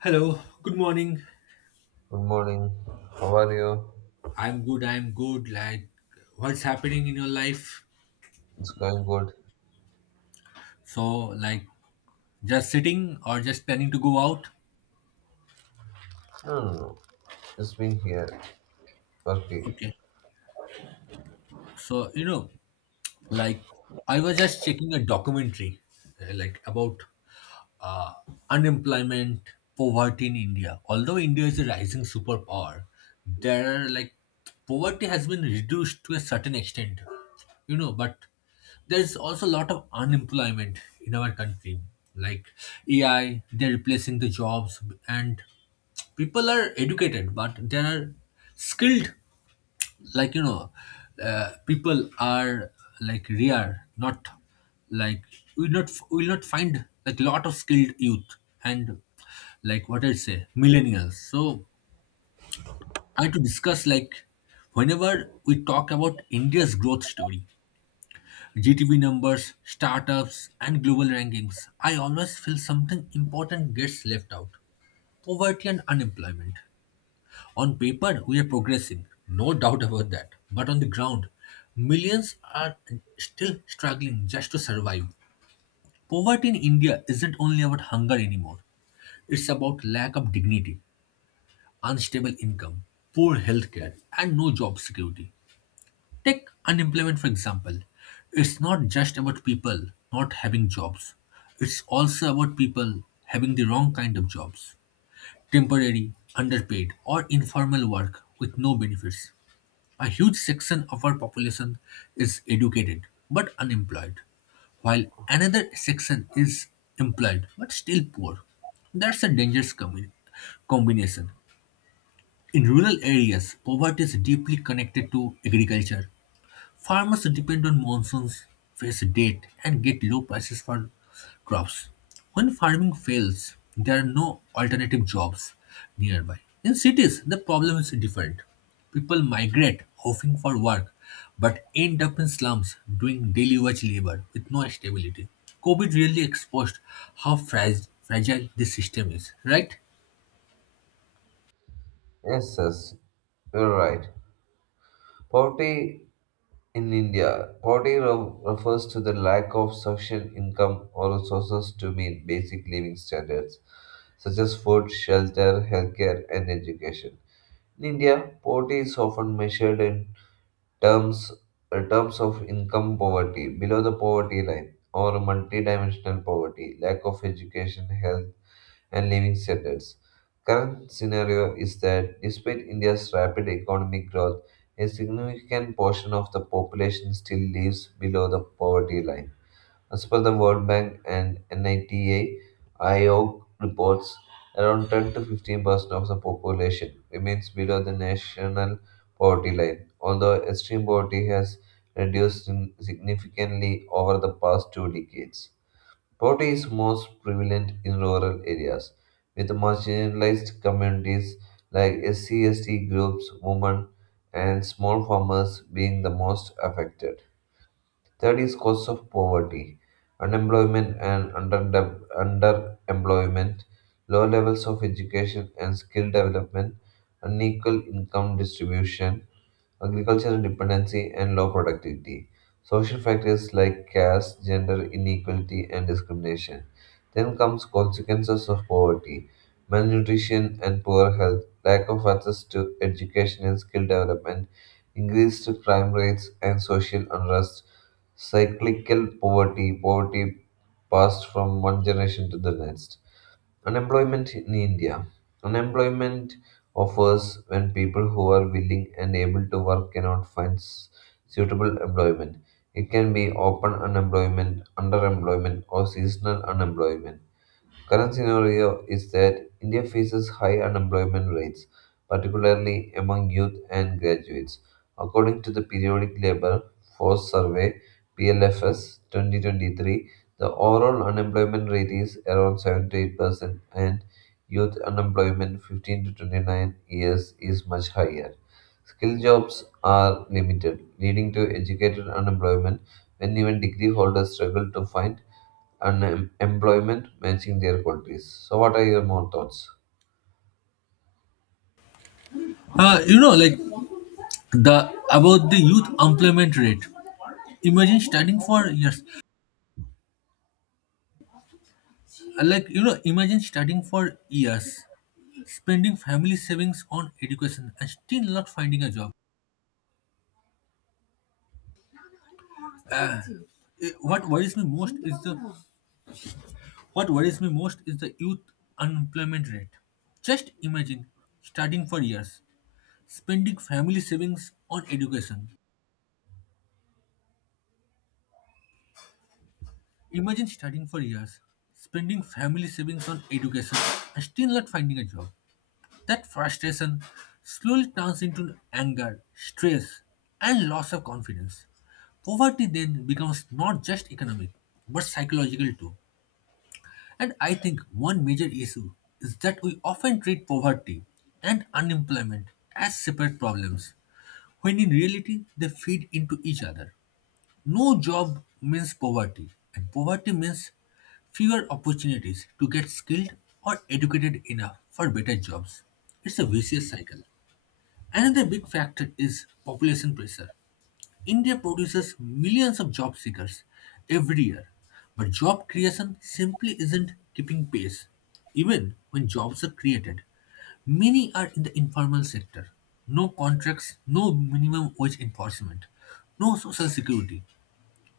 Hello, good morning. Good morning. How are you? I'm good, I'm good. Like, what's happening in your life? It's going good. So, like, just sitting or just planning to go out? No, no, no. Just been here. Working. Okay. So, you know, like I was just checking a documentary like about uh, unemployment poverty in india, although india is a rising superpower, there are like poverty has been reduced to a certain extent, you know, but there's also a lot of unemployment in our country, like AI they're replacing the jobs, and people are educated but there are skilled, like you know, people are like rare not like we'll not find like lot of skilled youth, and like what I say millennials. So I had to discuss like whenever we talk about india's growth story, GDP numbers, startups, and global rankings, I always feel something important gets left out, poverty and unemployment. On paper, we are progressing, no doubt about that. But on the ground, millions are still struggling just to survive. Poverty in India isn't only about hunger anymore, it's about lack of dignity, unstable income, poor healthcare, and no job security. Take unemployment, for example. It's not just about people not having jobs, it's also about people having the wrong kind of jobs, temporary, underpaid, or informal work with no benefits. A huge section of our population is educated but unemployed, while another section is employed but still poor. That's a dangerous combination. In rural areas, poverty is deeply connected to agriculture. Farmers depend on monsoons, face debt, and get low prices for crops. When farming fails, there are no alternative jobs nearby. In cities, the problem is different. People migrate hoping for work but end up in slums doing daily wage labor with no stability. COVID really exposed how fragile this system is, right? Yes, yes, you're right. Poverty in India. Refers to the lack of sufficient income or resources to meet basic living standards, such as food, shelter, healthcare, and education. In India, poverty is often measured in terms terms of income poverty, below the poverty line, or multidimensional poverty, lack of education, health, and living standards. Current scenario is that despite India's rapid economic growth, a significant portion of the population still lives below the poverty line as per the World Bank and NITA IO reports, around 10 to 15% of the population remains below the national poverty line, although extreme poverty has significantly over the past two decades. Poverty is most prevalent in rural areas, with marginalized communities like SCST groups, women, and small farmers being the most affected. Third is cause of poverty, unemployment and underemployment, low levels of education and skill development, unequal income distribution, agricultural dependency, and low productivity. Social factors like caste, gender inequality, and discrimination. Then comes consequences of poverty, malnutrition and poor health, lack of access to education and skill development, increased crime rates and social unrest, cyclical poverty, poverty passed from one generation to the next. Unemployment in India. Unemployment offers when people who are willing and able to work cannot find suitable employment. It can be open unemployment, underemployment, or seasonal unemployment. Current scenario is that India faces high unemployment rates, particularly among youth and graduates. According to the Periodic Labour Force Survey (PLFS) 2023, the overall unemployment rate is around 7 to 8%, and youth unemployment 15 to 29 years is much higher. Skill jobs are limited, leading to educated unemployment when even degree holders struggle to find unemployment matching their qualities. So, what are your more thoughts? You know, like the about the youth employment rate. Imagine studying for years Like, you know, imagine studying for years, spending family savings on education, and still not finding a job. Uh, what worries me most is the youth unemployment rate. Just imagine studying for years, spending family savings on education. Imagine studying for years, spending family savings on education, and still not finding a job. That frustration slowly turns into anger, stress, and loss of confidence. Poverty then becomes not just economic, but psychological too. And I think one major issue is that we often treat poverty and unemployment as separate problems, when in reality they feed into each other. No job means poverty, and poverty means fewer opportunities to get skilled or educated enough for better jobs. It's a vicious cycle. Another big factor is population pressure. India produces millions of job seekers every year, but job creation simply isn't keeping pace. Even when jobs are created, many are in the informal sector. No contracts, no minimum wage enforcement, no social security.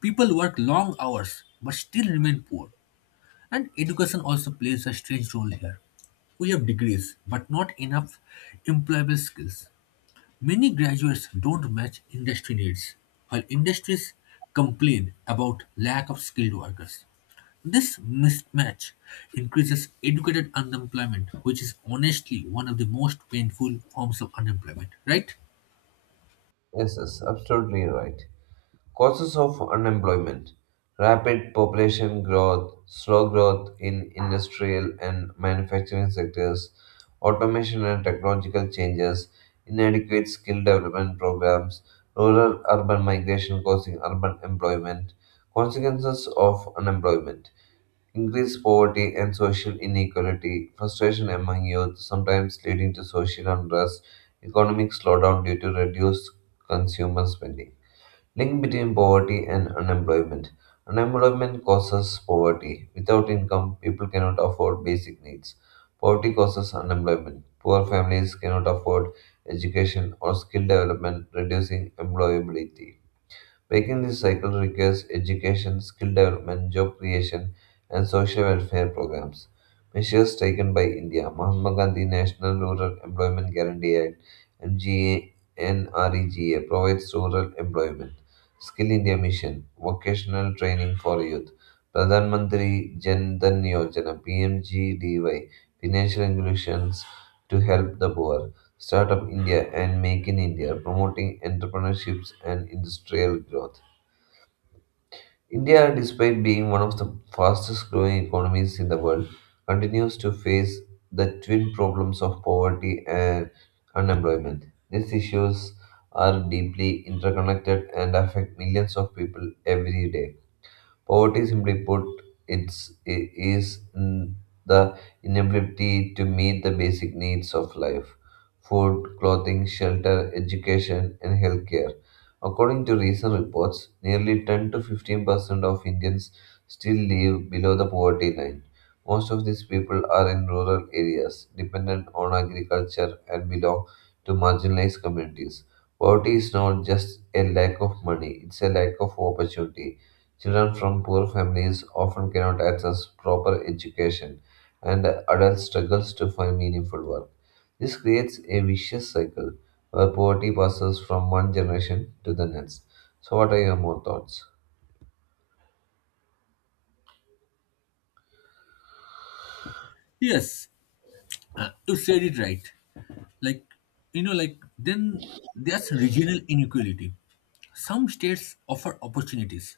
People work long hours but still remain poor. And education also plays a strange role here. We have degrees but not enough employable skills. Many graduates don't match industry needs, while industries complain about lack of skilled workers. This mismatch increases educated unemployment, which is honestly one of the most painful forms of unemployment, right? Yes, yes, absolutely right. Causes of unemployment: rapid population growth, slow growth in industrial and manufacturing sectors, automation and technological changes, inadequate skill development programs, rural urban migration causing urban employment, consequences of unemployment. Increased poverty and social inequality, frustration among youth, sometimes leading to social unrest, economic slowdown due to reduced consumer spending. Link between poverty and unemployment. Unemployment causes poverty. Without income, people cannot afford basic needs. Poverty causes unemployment. Poor families cannot afford education or skill development, reducing employability. Breaking this cycle requires education, skill development, job creation, and social welfare programs. Measures taken by India, Mahatma Gandhi National Rural Employment Guarantee Act, MGNREGA, provides rural employment. Skill India Mission, vocational training for youth. Pradhan Mantri Jan Dhan Yojana, PMGDY, financial inclusions to help the poor. Startup India and Make in India, promoting entrepreneurships and industrial growth. India, despite being one of the fastest growing economies in the world, continues to face the twin problems of poverty and unemployment. These issues are deeply interconnected and affect millions of people every day. Poverty, simply put, it's, I- is mm, the inability to meet the basic needs of life: food, clothing, shelter, education, and healthcare. According to recent reports, nearly 10 to 15% of Indians still live below the poverty line. Most of these people are in rural areas, dependent on agriculture, and belong to marginalized communities. Poverty is not just a lack of money, it's a lack of opportunity. Children from poor families often cannot access proper education, and adult struggles to find meaningful work. This creates a vicious cycle where poverty passes from one generation to the next. So, what are your more thoughts? Yes. You said it right. Like, you know, like, then there's regional inequality. Some states offer opportunities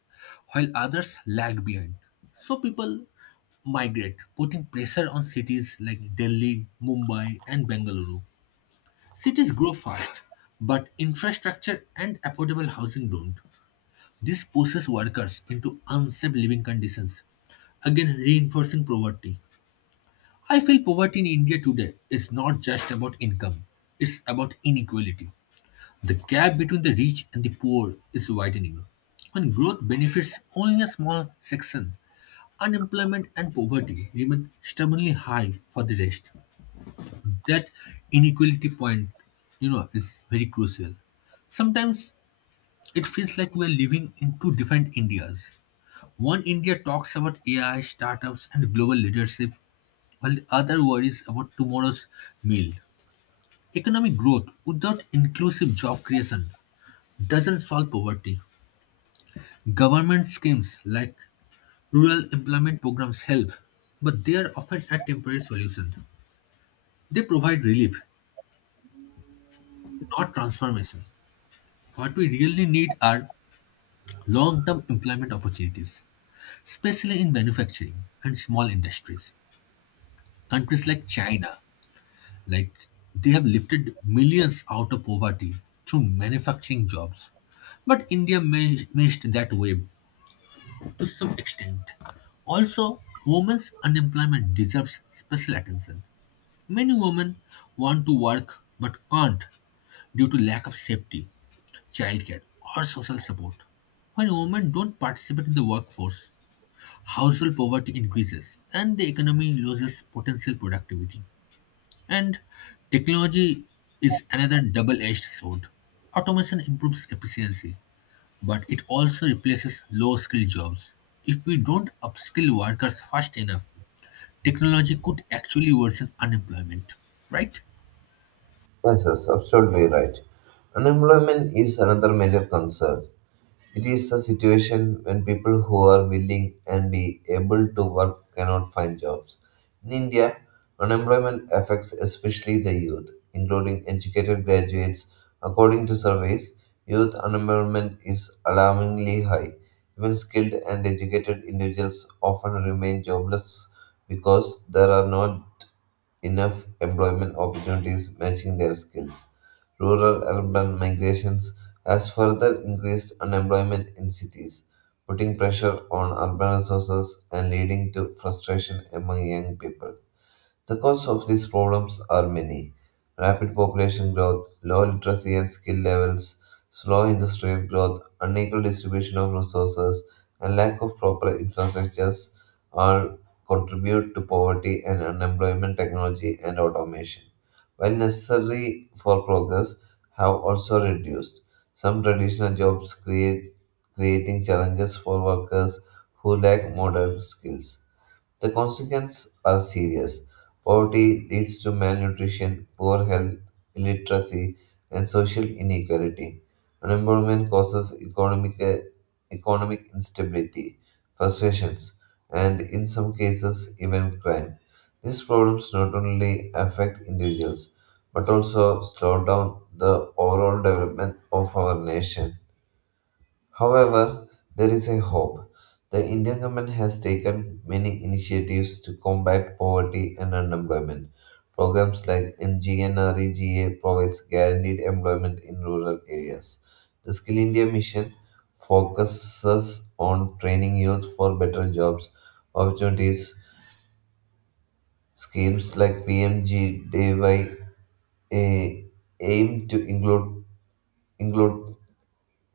while others lag behind. So people migrate, putting pressure on cities like Delhi, Mumbai, and Bengaluru. Cities grow fast, but infrastructure and affordable housing don't. This pushes workers into unsafe living conditions, again reinforcing poverty. I feel poverty in India today is not just about income, it's about inequality. The gap between the rich and the poor is widening. When growth benefits only a small section, unemployment and poverty remain stubbornly high for the rest. That inequality point, you know, is very crucial. Sometimes it feels like we are living in two different Indias. One India talks about AI, startups, and global leadership, while the other worries about tomorrow's meal. Economic growth without inclusive job creation doesn't solve poverty. Government schemes like rural employment programs help, but they are often a temporary solution. They provide relief, not transformation. What we really need are long term employment opportunities, especially in manufacturing and small industries. Countries like China, Like they have lifted millions out of poverty through manufacturing jobs. But India missed that wave to some extent. Also, women's unemployment deserves special attention. Many women want to work but can't due to lack of safety, childcare, or social support. When women don't participate in the workforce, household poverty increases and the economy loses potential productivity. And technology is another double edged sword. Automation improves efficiency, but it also replaces low skilled jobs. If we don't upskill workers fast enough, technology could actually worsen unemployment, right? Yes, yes, absolutely right. Unemployment is another major concern. It is a situation when people who are willing and be able to work cannot find jobs. In India, unemployment affects especially the youth, including educated graduates. According to surveys, youth unemployment is alarmingly high. Even skilled and educated individuals often remain jobless because there are no enough employment opportunities matching their skills. Rural urban migrations has further increased unemployment in cities, putting pressure on urban resources and leading to frustration among young people. The causes of these problems are many: rapid population growth, low literacy and skill levels, slow industrial growth, unequal distribution of resources, and lack of proper infrastructures all contribute to poverty and unemployment. Technology and automation, while necessary for progress, have also reduced. Some traditional jobs create creating challenges for workers who lack modern skills. The consequences are serious. Poverty leads to malnutrition, poor health, illiteracy, and social inequality. Unemployment causes economic instability, frustrations, and in some cases, even crime. These problems not only affect individuals but also slow down the overall development of our nation. However, there is a hope. The Indian government has taken many initiatives to combat poverty and unemployment. Programs like MGNREGA provides guaranteed employment in rural areas. The Skill India mission focuses on training youth for better jobs opportunities. Schemes like PMGDY eh, aim to include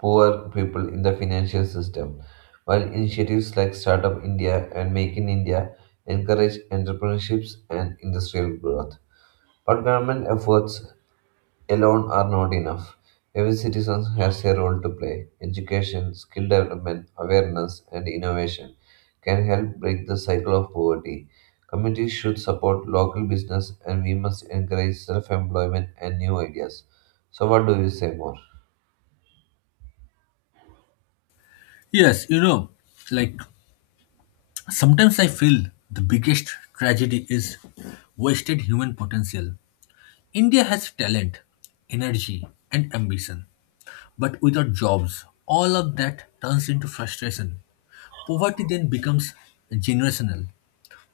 poor people in the financial system, while initiatives like Startup India and Make in India encourage entrepreneurships and industrial growth. But government efforts alone are not enough. Every citizen has a role to play. Education, skill development, awareness, and innovation can help break the cycle of poverty. Communities should support local business, and we must encourage self employment and new ideas. So, what do you say more? Yes, you know, like sometimes I feel the biggest tragedy is wasted human potential. India has talent, energy, and ambition, but without jobs, all of that turns into frustration. Poverty then becomes generational,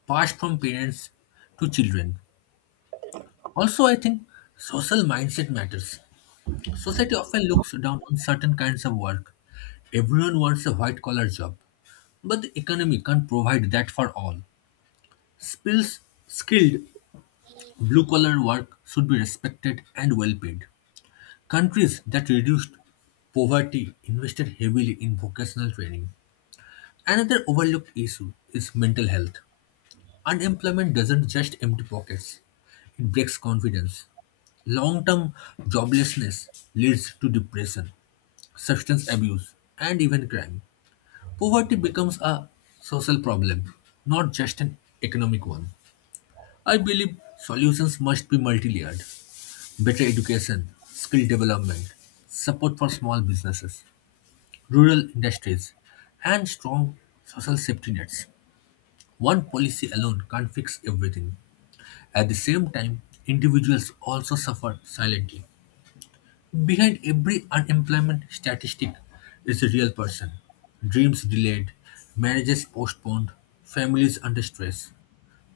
passed from parents to children. Also, I think social mindset matters. Society often looks down on certain kinds of work. Everyone wants a white collar job, but the economy can't provide that for all. Skills, skilled blue collar work should be respected and well paid. Countries that reduced poverty invested heavily in vocational training. Another overlooked issue is mental health. Unemployment doesn't just empty pockets, it breaks confidence. Long term joblessness leads to depression, substance abuse, and even crime. Poverty becomes a social problem, not just an economic one. I believe solutions must be multi layered, better education, skill development, support for small businesses, rural industries, and strong social safety nets. One policy alone can't fix everything. At the same time, individuals also suffer silently. Behind every unemployment statistic is a real person. Dreams delayed, marriages postponed, families under stress.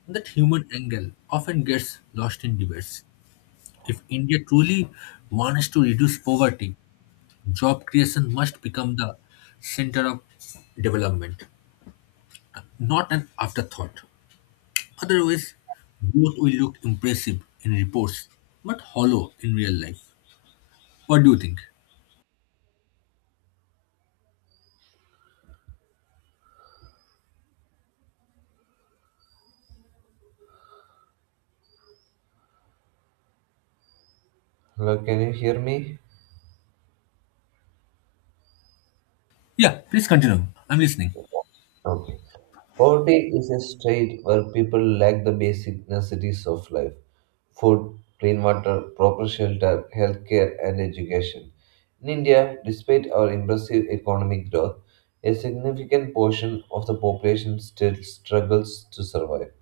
That human angle often gets lost in debates. If India truly wants to reduce poverty, job creation must become the center of development, not an afterthought. Otherwise, both will look impressive in reports, but hollow in real life. What do you think? Hello, can you hear me? Yeah, please continue. I'm listening. Um, Poverty is a state where people lack the basic necessities of life: food, clean water, proper shelter, healthcare, and education. In India, despite our impressive economic growth, a significant portion of the population still struggles to survive.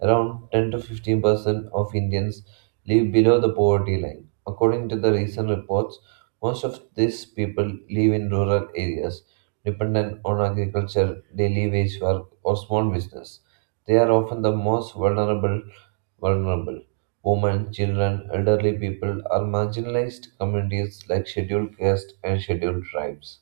Around 10 to 15% of Indians live below the poverty line. According to the recent reports, most of these people live in rural areas, dependent on agriculture, daily wage work, or small business. They are often the most vulnerable. Women, children, elderly people are marginalized communities like scheduled castes and scheduled tribes.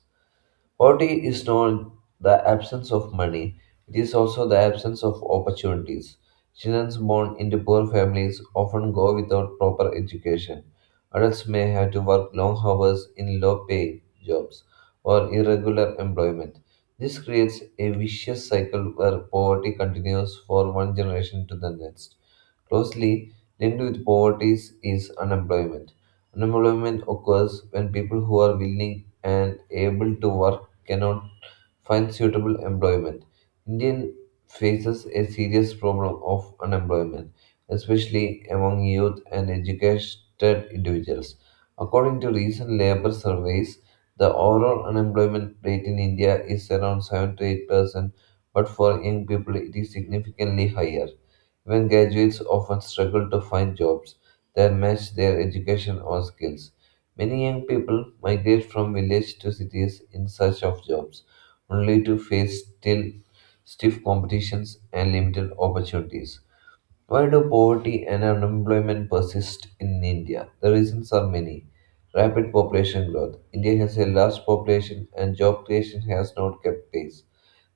Poverty is not the absence of money, it is also the absence of opportunities. Children born into poor families often go without proper education. Adults may have to work long hours in low pay jobs or irregular employment. This creates a vicious cycle where poverty continues for one generation to the next. Closely linked with poverty is unemployment. Unemployment occurs when people who are willing and able to work cannot find suitable employment. Indian faces a serious problem of unemployment, especially among youth and educated individuals. According to recent labor surveys, the overall unemployment rate in India is around 7 to 8%, but for young people it is significantly higher. Even graduates often struggle to find jobs that match their education or skills. Many young people migrate from villages to cities in search of jobs, only to face still stiff competitions and limited opportunities. Why do poverty and unemployment persist in India? The reasons are many. Rapid population growth. India has a large population and job creation has not kept pace.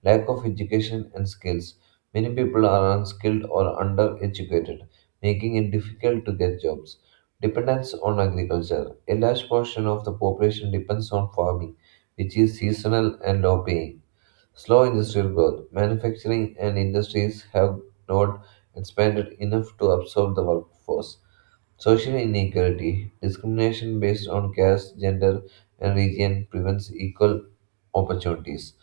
Lack of education and skills. Many people are unskilled or undereducated, making it difficult to get jobs. Dependence on agriculture. A large portion of the population depends on farming, which is seasonal and low paying. Slow industrial growth. Manufacturing and industries have not expanded enough to absorb the workforce. Social inequality. Discrimination based on caste, gender, and region prevents equal opportunities.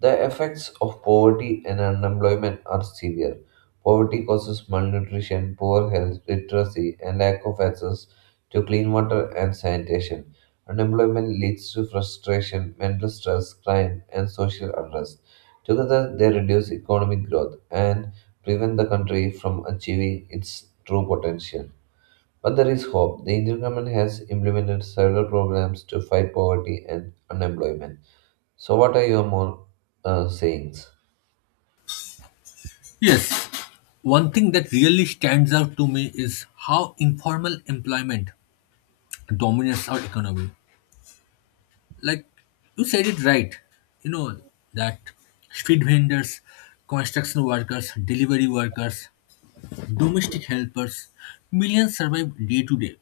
The effects of poverty and unemployment are severe. Poverty causes malnutrition, poor health, literacy, and lack of access to clean water and sanitation. Unemployment leads to frustration, mental stress, crime, and social unrest. Together, they reduce economic growth and prevent the country from achieving its true potential. But there is hope. The Indian government has implemented several programs to fight poverty and unemployment. So, what are your more sayings? Yes, one thing that really stands out to me is how informal employment dominates our economy. Like you said it right, you know, that street vendors, construction workers, delivery workers, domestic helpers, millions survive day to day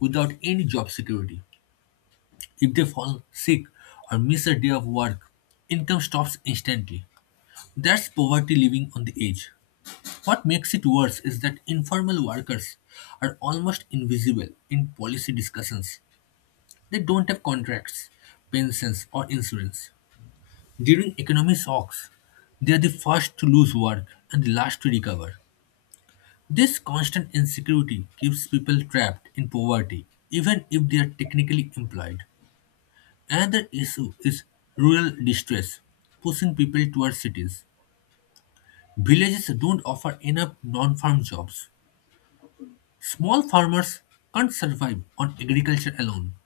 without any job security. If they fall sick or miss a day of work, income stops instantly. That's poverty living on the edge. What makes it worse is that informal workers are almost invisible in policy discussions. They don't have contracts, pensions, or insurance. During economic shocks, they are the first to lose work and the last to recover. This constant insecurity keeps people trapped in poverty, even if they are technically employed. Another issue is rural distress, pushing people towards cities. Villages don't offer enough non farm jobs. Small farmers can't survive on agriculture alone,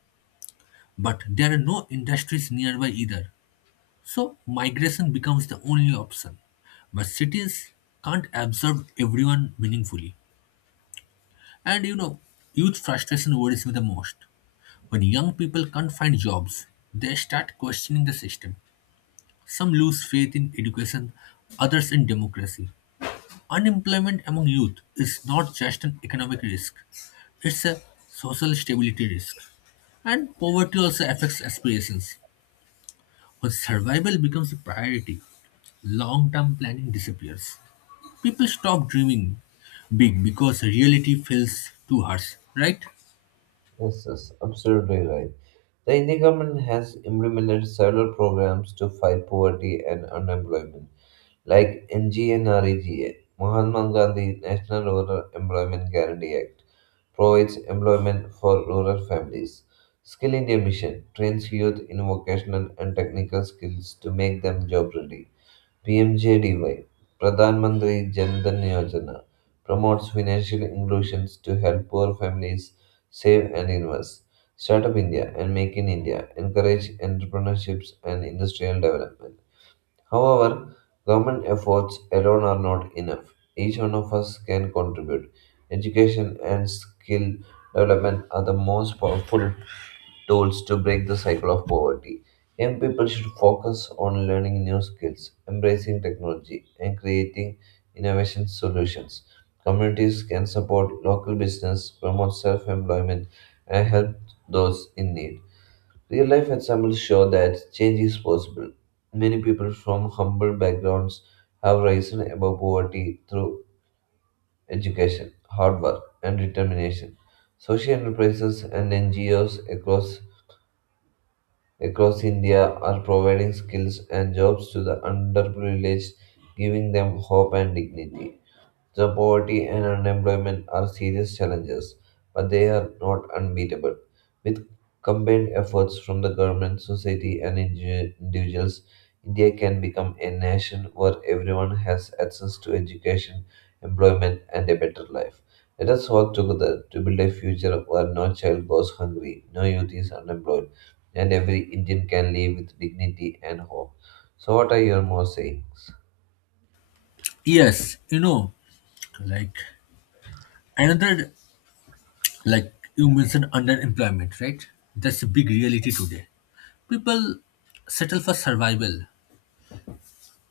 but there are no industries nearby either. So migration becomes the only option. But cities can't absorb everyone meaningfully. And you know, youth frustration worries me the most. When young people can't find jobs, they start questioning the system. Some lose faith in education, others in democracy. Unemployment among youth is not just an economic risk, it's a social stability risk. And poverty also affects aspirations. When survival becomes a priority, long term planning disappears. People stop dreaming big because reality feels too harsh, right? Yes, yes, absolutely right. The Indian government has implemented several programs to fight poverty and unemployment, like NGNREGA, Mahatma Gandhi National Rural Employment Guarantee Act, provides employment for rural families. Skill India Mission trains youth in vocational and technical skills to make them job ready. PMJDY, Pradhan Mantri Jan Dhan Yojana, promotes financial inclusion to help poor families save and invest. Startup India and Make in India encourage entrepreneurships and industrial development. However, government efforts alone are not enough. Each one of us can contribute. Education and skill development are the most powerful tools to break the cycle of poverty. Young people should focus on learning new skills, embracing technology, and creating innovation solutions. Communities can support local business, promote self employment, and help those in need. Real life examples show that change is possible. Many people from humble backgrounds have risen above poverty through education, hard work, and determination. Social enterprises and NGOs across India are providing skills and jobs to the underprivileged, giving them hope and dignity. The poverty and unemployment are serious challenges, but they are not unbeatable. With combined efforts from the government, society, and individuals, India can become a nation where everyone has access to education, employment, and a better life. Let us work together to build a future where no child goes hungry, no youth is unemployed, and every Indian can live with dignity and hope. So, what are your more sayings? Yes, you know, like another, like you mentioned underemployment, right? That's a big reality today. People settle for survival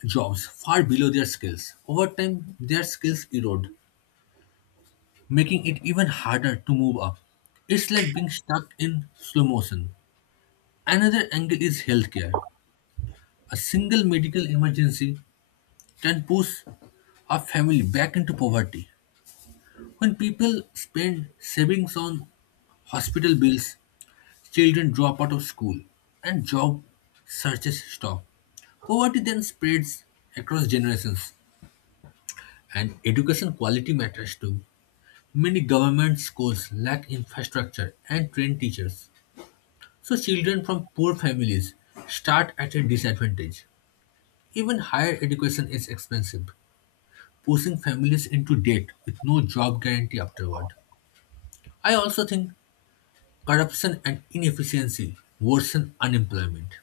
jobs far below their skills. Over time their skills erode, making it even harder to move up. It's like being stuck in slow motion. Another angle is healthcare. A single medical emergency can push a family back into poverty. When people spend savings on hospital bills, children drop out of school and job searches stop. Poverty then spreads across generations. And education quality matters too. Many government schools lack infrastructure and trained teachers, so children from poor families start at a disadvantage. Even higher education is expensive, pushing families into debt with no job guarantee afterward. I also think corruption and inefficiency worsen unemployment.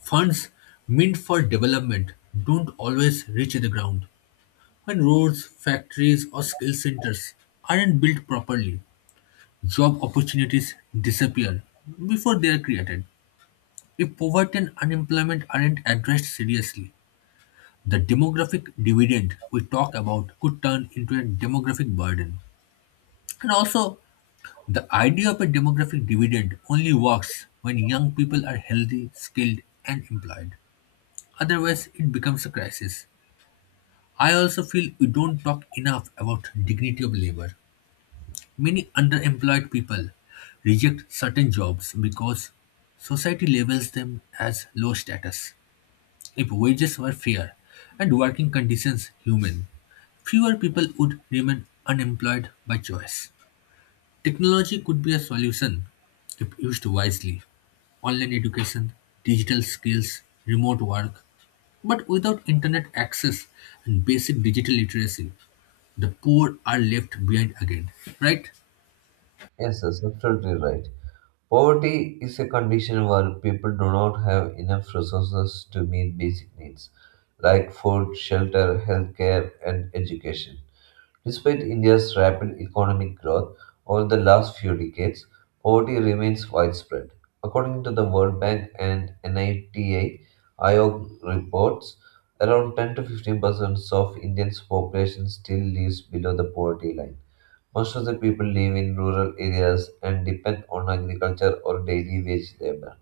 Funds meant for development don't always reach the ground. When roads, factories, or skill centers aren't built properly, job opportunities disappear before they are created. If poverty and unemployment aren't addressed seriously, the demographic dividend we talk about could turn into a demographic burden. And also, the idea of a demographic dividend only works when young people are healthy, skilled, and employed. Otherwise, it becomes a crisis. I also feel we don't talk enough about dignity of labor. Many underemployed people reject certain jobs because society labels them as low status. If wages were fair and working conditions human, fewer people would remain unemployed by choice. Technology could be a solution if used wisely. Online education, digital skills, remote work, but without internet access and basic digital literacy, the poor are left behind again, right? Yes, that's absolutely right. Poverty is a condition where people do not have enough resources to meet basic needs like food, shelter, healthcare, and education. Despite India's rapid economic growth over the last few decades, poverty remains widespread. According to the World Bank and NITA IOG reports, around 10 to 15% of Indians' population still lives below the poverty line. Most of the people live in rural areas and depend on agriculture or daily wage labor.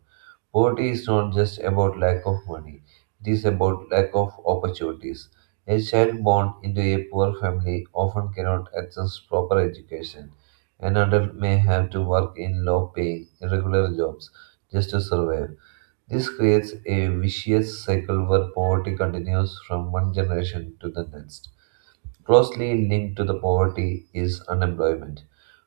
Poverty is not just about lack of money, it is about lack of opportunities. A child born into a poor family often cannot access proper education. An adult may have to work in low paying, irregular jobs just to survive. This creates a vicious cycle where poverty continues from one generation to the next. Closely linked to the poverty is unemployment.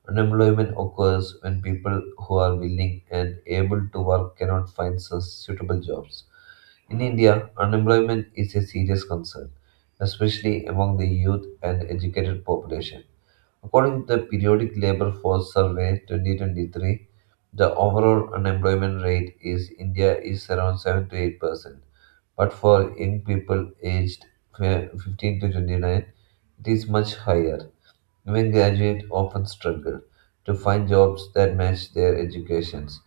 Unemployment occurs when people who are willing and able to work cannot find suitable jobs. In India, unemployment is a serious concern, especially among the youth and educated population. According to the Periodic Labor Force Survey 2023, the overall unemployment rate is India is around 7 to 8%, but for young people aged 15 to 29, it is much higher. Even graduates often struggle to find jobs that match their educations.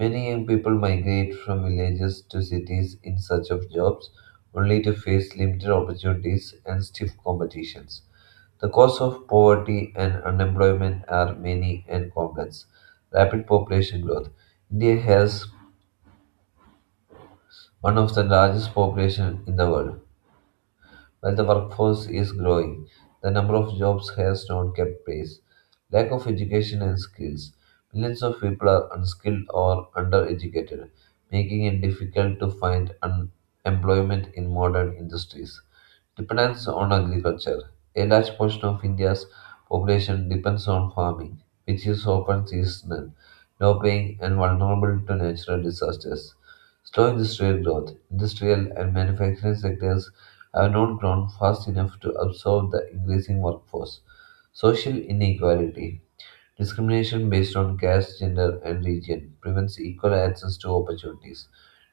Many young people migrate from villages to cities in search of jobs, only to face limited opportunities and stiff competitions. The cause of poverty and unemployment are many and complex. Rapid population growth. India has one of the largest population in the world. While the workforce is growing, the number of jobs has not kept pace. Lack of education and skills. Millions of people are unskilled or undereducated, making it difficult to find employment in modern industries. Dependence on agriculture. A large portion of India's population depends on farming, which is often seasonal, low paying, and vulnerable to natural disasters. Slow industrial growth. Industrial and manufacturing sectors have not grown fast enough to absorb the increasing workforce. Social inequality, discrimination based on caste, gender, and region, prevents equal access to opportunities.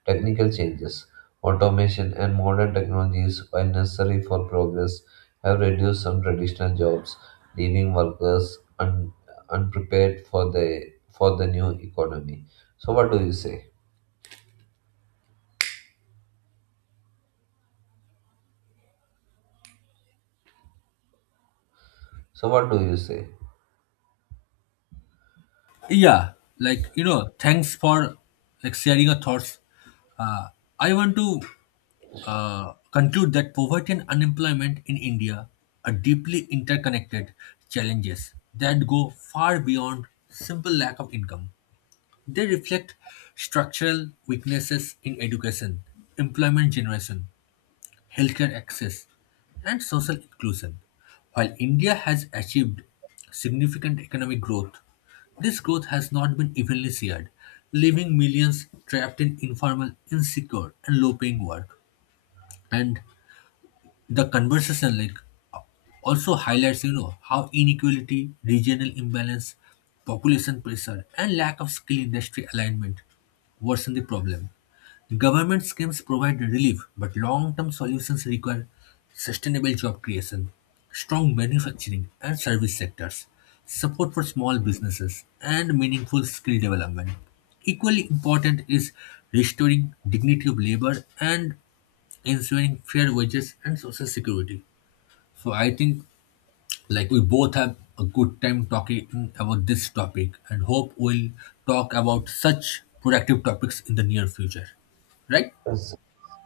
Technical changes, automation, and modern technologies, while necessary for progress, have reduced some traditional jobs, leaving workers unprepared for the new economy. So, what do you say? So, what do you say? Yeah, like you know, thanks for like sharing your thoughts. Uh, I want to conclude that poverty and unemployment in India are deeply interconnected challenges that go far beyond simple lack of income. They reflect structural weaknesses in education, employment generation, healthcare access, and social inclusion. While India has achieved significant economic growth, this growth has not been evenly shared, leaving millions trapped in informal, insecure, and low-paying work. And the conversation, like, also highlights, you know, how inequality, regional imbalance, population pressure, and lack of skill industry alignment worsen the problem. Government schemes provide relief, but long-term solutions require sustainable job creation, strong manufacturing and service sectors, support for small businesses, and meaningful skill development. Equally important is restoring dignity of labor and ensuring fair wages and social security. So I think like we both have a good time talking about this topic and hope we'll talk about such productive topics in the near future. Right? Yes,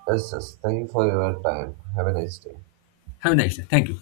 yes, yes. Thank you for your time. Have a nice day. Have a nice day. Thank you.